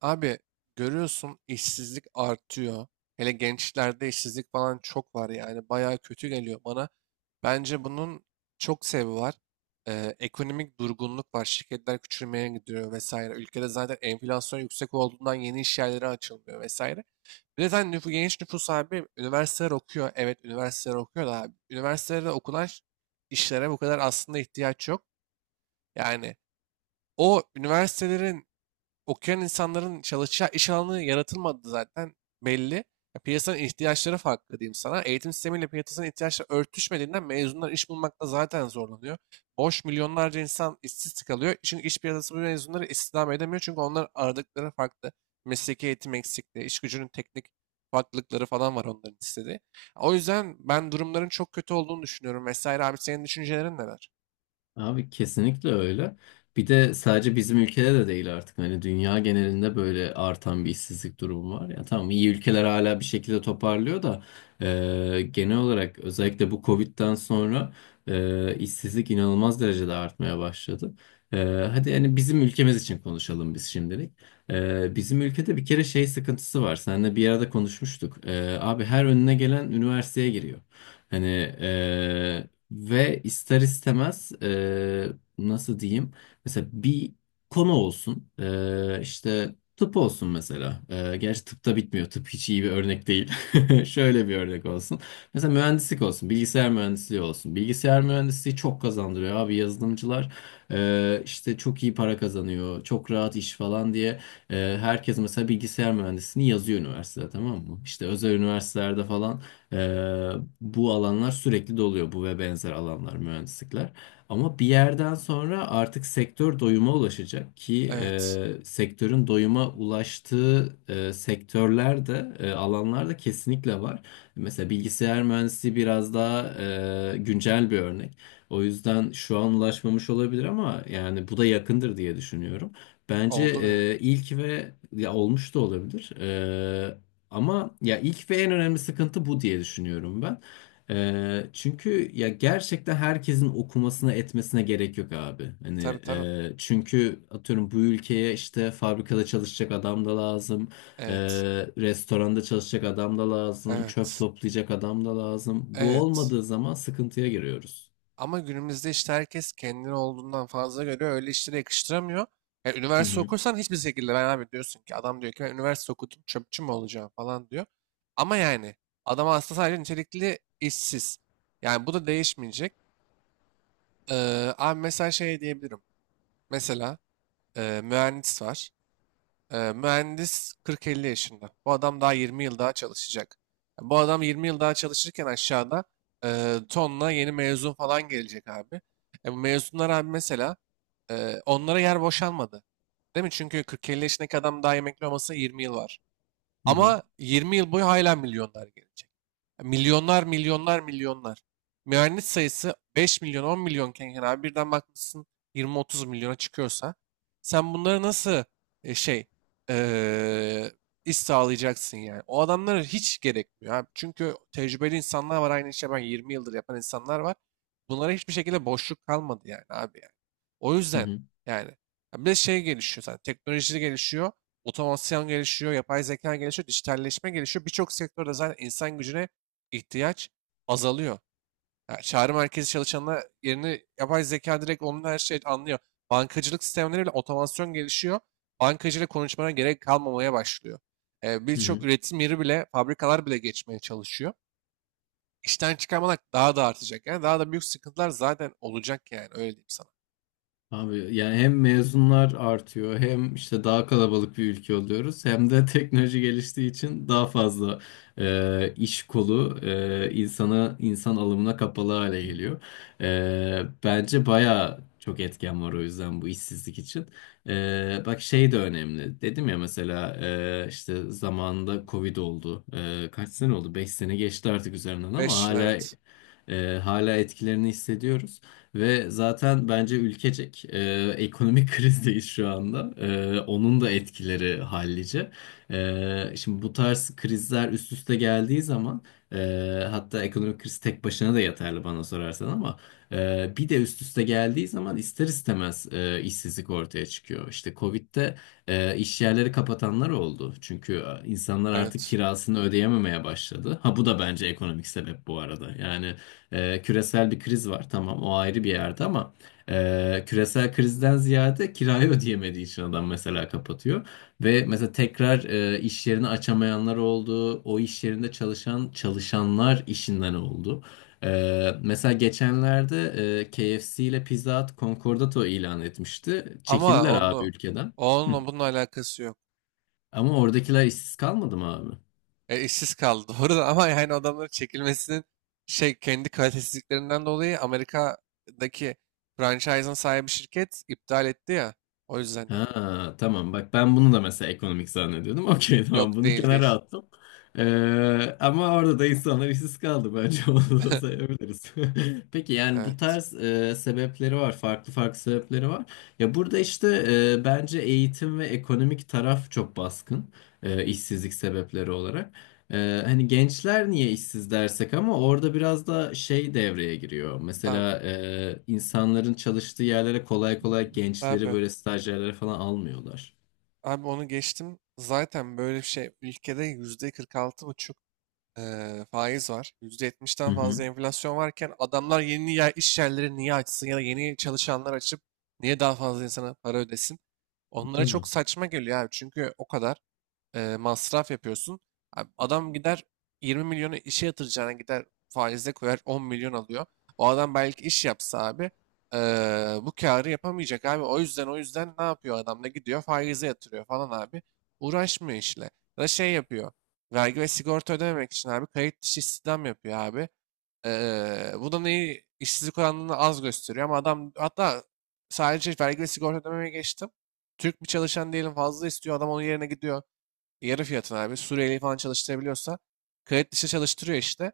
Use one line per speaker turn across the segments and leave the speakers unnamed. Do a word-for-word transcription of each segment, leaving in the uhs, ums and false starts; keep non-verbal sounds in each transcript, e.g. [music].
Abi görüyorsun işsizlik artıyor. Hele gençlerde işsizlik falan çok var yani. Bayağı kötü geliyor bana. Bence bunun çok sebebi var. Ee, ekonomik durgunluk var. Şirketler küçülmeye gidiyor vesaire. Ülkede zaten enflasyon yüksek olduğundan yeni iş yerleri açılmıyor vesaire. Bir de zaten nüfu- genç nüfus abi üniversiteler okuyor. Evet, üniversiteler okuyor da abi. Üniversitelerde okunan ş- işlere bu kadar aslında ihtiyaç yok. Yani o üniversitelerin okuyan insanların çalışacağı iş alanı yaratılmadı zaten belli. Ya piyasanın ihtiyaçları farklı diyeyim sana. Eğitim sistemiyle piyasanın ihtiyaçları örtüşmediğinden mezunlar iş bulmakta zaten zorlanıyor. Boş milyonlarca insan işsiz kalıyor. Çünkü iş piyasası bu mezunları istihdam edemiyor. Çünkü onlar aradıkları farklı. Mesleki eğitim eksikliği, iş gücünün teknik farklılıkları falan var onların istediği. O yüzden ben durumların çok kötü olduğunu düşünüyorum vesaire. Abi, senin düşüncelerin neler?
Abi kesinlikle öyle. Bir de sadece bizim ülkede de değil artık. Hani dünya genelinde böyle artan bir işsizlik durumu var. Ya tamam iyi ülkeler hala bir şekilde toparlıyor da e, genel olarak özellikle bu Covid'den sonra e, işsizlik inanılmaz derecede artmaya başladı. E, Hadi yani bizim ülkemiz için konuşalım biz şimdilik. E, bizim ülkede bir kere şey sıkıntısı var. Seninle bir arada konuşmuştuk. E, abi her önüne gelen üniversiteye giriyor. Hani ve ister istemez eee, nasıl diyeyim? Mesela bir konu olsun. Eee işte tıp olsun mesela. Eee gerçi tıp da bitmiyor. Tıp hiç iyi bir örnek değil. [laughs] Şöyle bir örnek olsun. Mesela mühendislik olsun. Bilgisayar mühendisliği olsun. Bilgisayar mühendisliği çok kazandırıyor abi yazılımcılar. eee, işte çok iyi para kazanıyor. Çok rahat iş falan diye. Eee, herkes mesela bilgisayar mühendisliğini yazıyor üniversitede, tamam mı? İşte özel üniversitelerde falan. Ee, Bu alanlar sürekli doluyor, bu ve benzer alanlar, mühendislikler. Ama bir yerden sonra artık sektör doyuma ulaşacak ki
Evet.
e, sektörün doyuma ulaştığı e, sektörler de e, alanlar da kesinlikle var. Mesela bilgisayar mühendisliği biraz daha e, güncel bir örnek. O yüzden şu an ulaşmamış olabilir ama yani bu da yakındır diye düşünüyorum. Bence
Oldu bile.
e, ilk ve ya olmuş da olabilir. E, ama ya ilk ve en önemli sıkıntı bu diye düşünüyorum ben. Ee, çünkü ya gerçekten herkesin okumasına etmesine gerek yok abi. Hani
Tabii, tabii.
e, çünkü atıyorum bu ülkeye işte fabrikada çalışacak adam da lazım, e,
Evet.
restoranda çalışacak adam da lazım, çöp
Evet.
toplayacak adam da lazım. Bu
Evet.
olmadığı zaman sıkıntıya giriyoruz.
Ama günümüzde işte herkes kendini olduğundan fazla görüyor. Öyle işlere yakıştıramıyor. Yani
Hı
üniversite
hı,
okursan hiçbir şekilde ben abi diyorsun ki adam diyor ki ben üniversite okudum çöpçü mü olacağım falan diyor. Ama yani adam aslında sadece nitelikli işsiz. Yani bu da değişmeyecek. Ee, abi mesela şey diyebilirim. Mesela e, mühendis var. Ee, mühendis kırk elli yaşında. Bu adam daha yirmi yıl daha çalışacak. Yani bu adam yirmi yıl daha çalışırken aşağıda e, tonla yeni mezun falan gelecek abi. E, bu mezunlar abi mesela e, onlara yer boşalmadı. Değil mi? Çünkü kırk elli yaşındaki adam daha emekli olması yirmi yıl var.
hı hı,
Ama yirmi yıl boyu hala milyonlar gelecek. Milyonlar, milyonlar, milyonlar. Mühendis sayısı beş milyon, on milyonken yani abi birden bakmışsın yirmi otuz milyona çıkıyorsa sen bunları nasıl e, şey eee iş sağlayacaksın yani. O adamlara hiç gerekmiyor abi. Çünkü tecrübeli insanlar var, aynı işe ben yirmi yıldır yapan insanlar var. Bunlara hiçbir şekilde boşluk kalmadı yani abi yani. O
hı
yüzden
hı,
yani ya bir de şey gelişiyor zaten, teknoloji gelişiyor. Otomasyon gelişiyor, yapay zeka gelişiyor, dijitalleşme gelişiyor. Birçok sektörde zaten insan gücüne ihtiyaç azalıyor. Ya çağrı merkezi çalışanına yerini yapay zeka direkt onun her şeyi anlıyor. Bankacılık sistemleri bile otomasyon gelişiyor. Bankacıyla konuşmana gerek kalmamaya başlıyor. E,
hı
birçok
hı.
üretim yeri bile, fabrikalar bile geçmeye çalışıyor. İşten çıkarmalar daha da artacak. Yani daha da büyük sıkıntılar zaten olacak yani öyle diyeyim sana.
Abi yani hem mezunlar artıyor, hem işte daha kalabalık bir ülke oluyoruz, hem de [laughs] teknoloji geliştiği için daha fazla e, iş kolu e, insana, insan alımına kapalı hale geliyor. E, bence baya çok etken var o yüzden bu işsizlik için. E, bak şey de önemli, dedim ya, mesela e, işte zamanında Covid oldu. E, kaç sene oldu? Beş sene geçti artık üzerinden ama
beş yıl,
hala
evet.
e, hala etkilerini hissediyoruz. Ve zaten bence ülkecek e, ekonomik [laughs] krizdeyiz şu anda. E, onun da etkileri hallice. E, şimdi bu tarz krizler üst üste geldiği zaman e, hatta ekonomik kriz tek başına da yeterli bana sorarsan, ama e, bir de üst üste geldiği zaman ister istemez e, işsizlik ortaya çıkıyor. İşte Covid'de e, iş yerleri kapatanlar oldu. Çünkü e, insanlar artık
Evet.
kirasını ödeyememeye başladı. Ha, bu da bence ekonomik sebep bu arada. Yani e, küresel bir kriz var tamam, o ayrı bir yerde, ama e, küresel krizden ziyade kirayı [laughs] ödeyemediği için adam mesela kapatıyor. Ve mesela tekrar e, iş yerini açamayanlar oldu. O iş yerinde çalışan çalışanlar işinden oldu. E, mesela geçenlerde e, K F C ile Pizza Hut Concordato ilan etmişti.
Ama
Çekildiler abi
onu
ülkeden. Hı.
onunla bunun alakası yok.
Ama oradakiler işsiz kalmadı mı abi?
E, işsiz kaldı [laughs] doğru da, ama yani adamların çekilmesinin şey kendi kalitesizliklerinden dolayı Amerika'daki franchise'ın sahibi şirket iptal etti ya. O yüzden dedim.
Ha tamam, bak ben bunu da mesela ekonomik zannediyordum. [laughs] Okey, tamam,
Yok,
bunu
değil,
kenara
değil.
attım. Ee, ama orada da insanlar işsiz kaldı bence, [laughs] onu da
[laughs]
sayabiliriz. [laughs] Peki yani bu
Evet
tarz e, sebepleri var. Farklı farklı sebepleri var. Ya burada işte e, bence eğitim ve ekonomik taraf çok baskın, e, işsizlik sebepleri olarak. Ee, hani gençler niye işsiz dersek, ama orada biraz da şey devreye giriyor.
abi.
Mesela e, insanların çalıştığı yerlere kolay kolay gençleri
Abi.
böyle stajyerlere falan almıyorlar.
Abi onu geçtim. Zaten böyle bir şey, ülkede yüzde kırk altı buçuk eee, faiz var. Yüzde
Hı
yetmişten fazla
hı,
enflasyon varken adamlar yeni yer, iş yerleri niye açsın ya da yeni çalışanlar açıp niye daha fazla insana para ödesin? Onlara
tabii.
çok saçma geliyor abi. Çünkü o kadar e, masraf yapıyorsun. Abi adam gider yirmi milyonu işe yatıracağına gider faize koyar on milyon alıyor. O adam belki iş yapsa abi e, bu karı yapamayacak abi. O yüzden o yüzden ne yapıyor adam da gidiyor faize yatırıyor falan abi. Uğraşmıyor işle. Ya da şey yapıyor. Vergi ve sigorta ödememek için abi kayıt dışı istihdam yapıyor abi. E, bu da neyi işsizlik oranını az gösteriyor ama adam hatta sadece vergi ve sigorta ödemeye geçtim. Türk bir çalışan diyelim fazla istiyor adam onun yerine gidiyor. Yarı fiyatına abi. Suriyeli falan çalıştırabiliyorsa kayıt dışı çalıştırıyor işte.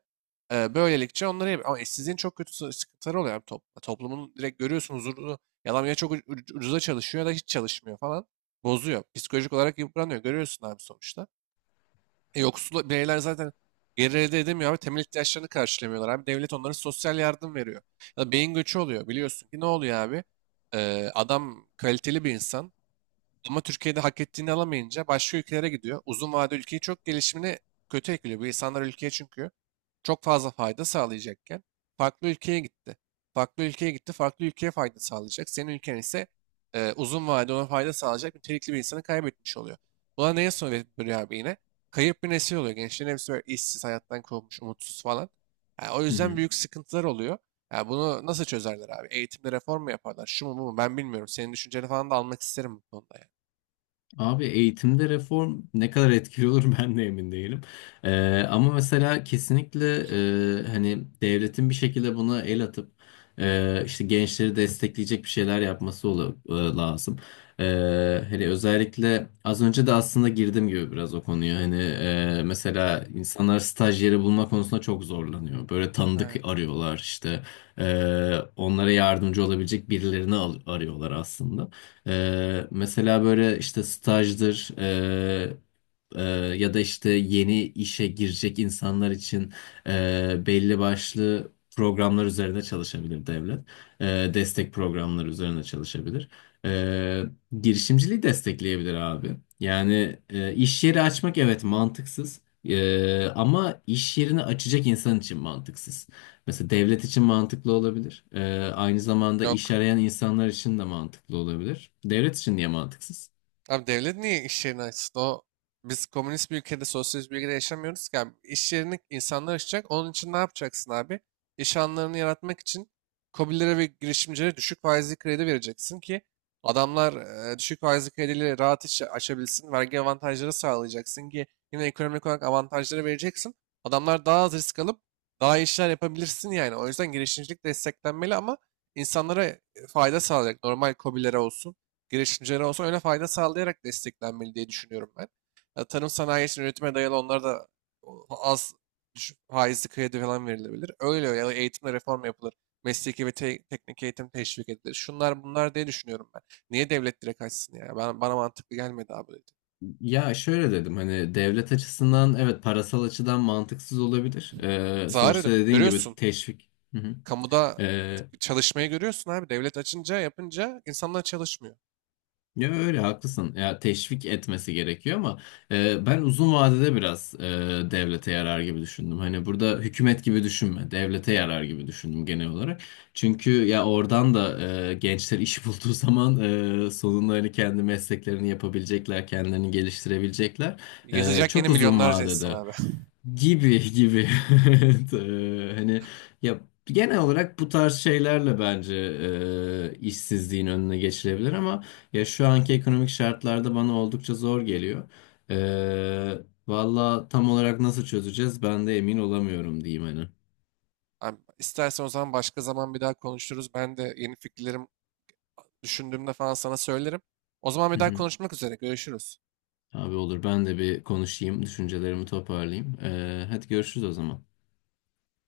Ee, böylelikle onları yap- ama işsizliğin çok kötü sı- sıkıntıları oluyor abi toplumda. Toplumun direkt görüyorsun huzurunu. Yalan ya, çok uc- uc- ucuza çalışıyor ya da hiç çalışmıyor falan. Bozuyor. Psikolojik olarak yıpranıyor. Görüyorsun abi sonuçta. E, yoksul bireyler zaten gelir elde edemiyor abi. Temel ihtiyaçlarını karşılamıyorlar abi. Devlet onlara sosyal yardım veriyor. Ya da beyin göçü oluyor. Biliyorsun ki ne oluyor abi? Ee, adam kaliteli bir insan. Ama Türkiye'de hak ettiğini alamayınca başka ülkelere gidiyor. Uzun vade ülkeyi çok gelişimine kötü etkiliyor. Bu insanlar ülkeye çünkü çok fazla fayda sağlayacakken farklı ülkeye gitti. Farklı ülkeye gitti, farklı ülkeye fayda sağlayacak. Senin ülken ise e, uzun vade ona fayda sağlayacak nitelikli bir insanı kaybetmiş oluyor. Buna neye soruyor abi yine? Kayıp bir nesil oluyor. Gençlerin hepsi böyle işsiz, hayattan kovulmuş, umutsuz falan. Yani o
Hı
yüzden
hı.
büyük sıkıntılar oluyor. Yani bunu nasıl çözerler abi? Eğitimde reform mu yaparlar? Şu mu, bu mu? Ben bilmiyorum. Senin düşünceni falan da almak isterim bu konuda, ya.
Abi eğitimde reform ne kadar etkili olur [laughs] ben de emin değilim. Ee, ama mesela kesinlikle e, hani devletin bir şekilde buna el atıp e, işte gençleri destekleyecek bir şeyler yapması ola- e, lazım. Ee, Hani özellikle az önce de aslında girdim gibi biraz o konuya. Hani e, mesela insanlar staj yeri bulma konusunda çok zorlanıyor. Böyle tanıdık
Aynen.
arıyorlar işte. Ee, onlara yardımcı olabilecek birilerini al- arıyorlar aslında. Ee, mesela böyle işte stajdır, e, e, ya da işte yeni işe girecek insanlar için e, belli başlı programlar üzerine çalışabilir devlet. E, Destek programları üzerine çalışabilir. E, Girişimciliği destekleyebilir abi. Yani e, iş yeri açmak, evet, mantıksız. E, ama iş yerini açacak insan için mantıksız. Mesela devlet için mantıklı olabilir. Ee, aynı zamanda iş
Yok.
arayan insanlar için de mantıklı olabilir. Devlet için niye mantıksız?
Abi devlet niye iş yerini açsın? O biz komünist bir ülkede, sosyalist bir ülkede yaşamıyoruz ki abi. İş yerini insanlar açacak. Onun için ne yapacaksın abi? İş alanlarını yaratmak için KOBİ'lere ve girişimcilere düşük faizli kredi vereceksin ki adamlar e, düşük faizli krediyle rahat iş açabilsin. Vergi avantajları sağlayacaksın ki yine ekonomik olarak avantajları vereceksin. Adamlar daha az risk alıp daha iyi işler yapabilirsin yani. O yüzden girişimcilik desteklenmeli ama insanlara fayda sağlayacak. Normal KOBİ'lere olsun, girişimcilere olsun öyle fayda sağlayarak desteklenmeli diye düşünüyorum ben. Ya, tarım sanayi için üretime dayalı onlara da az düşük faizli kredi falan verilebilir. Öyle öyle ya da eğitimde reform yapılır. Mesleki ve te- teknik eğitim teşvik edilir. Şunlar bunlar diye düşünüyorum ben. Niye devlet direkt açsın ya? Ben, bana mantıklı gelmedi abi, dedi.
Ya şöyle dedim, hani devlet açısından evet parasal açıdan mantıksız olabilir. Ee,
Zarar ediyor,
sonuçta dediğin gibi
görüyorsun.
teşvik. Hı hı.
Kamuda
Ee,
çalışmayı görüyorsun abi. Devlet açınca yapınca insanlar çalışmıyor.
Ya öyle haklısın. Ya teşvik etmesi gerekiyor ama e, ben uzun vadede biraz e, devlete yarar gibi düşündüm. Hani burada hükümet gibi düşünme, devlete yarar gibi düşündüm genel olarak. Çünkü ya oradan da e, gençler iş [laughs] bulduğu zaman e, sonunda hani kendi mesleklerini yapabilecekler, kendilerini geliştirebilecekler. E,
Yazacak yeni
çok uzun
milyonlarca insan
vadede
abi.
gibi gibi. [laughs] Evet, eee, hani ya genel olarak bu
[laughs]
tarz şeylerle bence eee, işsizliğin önüne geçilebilir, ama ya şu anki ekonomik şartlarda bana oldukça zor geliyor. Ee, Valla tam olarak nasıl çözeceğiz ben de emin olamıyorum, diyeyim hani.
Abi, istersen o zaman başka zaman bir daha konuşuruz. Ben de yeni fikirlerim düşündüğümde falan sana söylerim. O zaman bir
Hı
daha
hı.
konuşmak üzere. Görüşürüz.
Abi olur, ben de bir konuşayım, düşüncelerimi toparlayayım. Ee, hadi görüşürüz o zaman.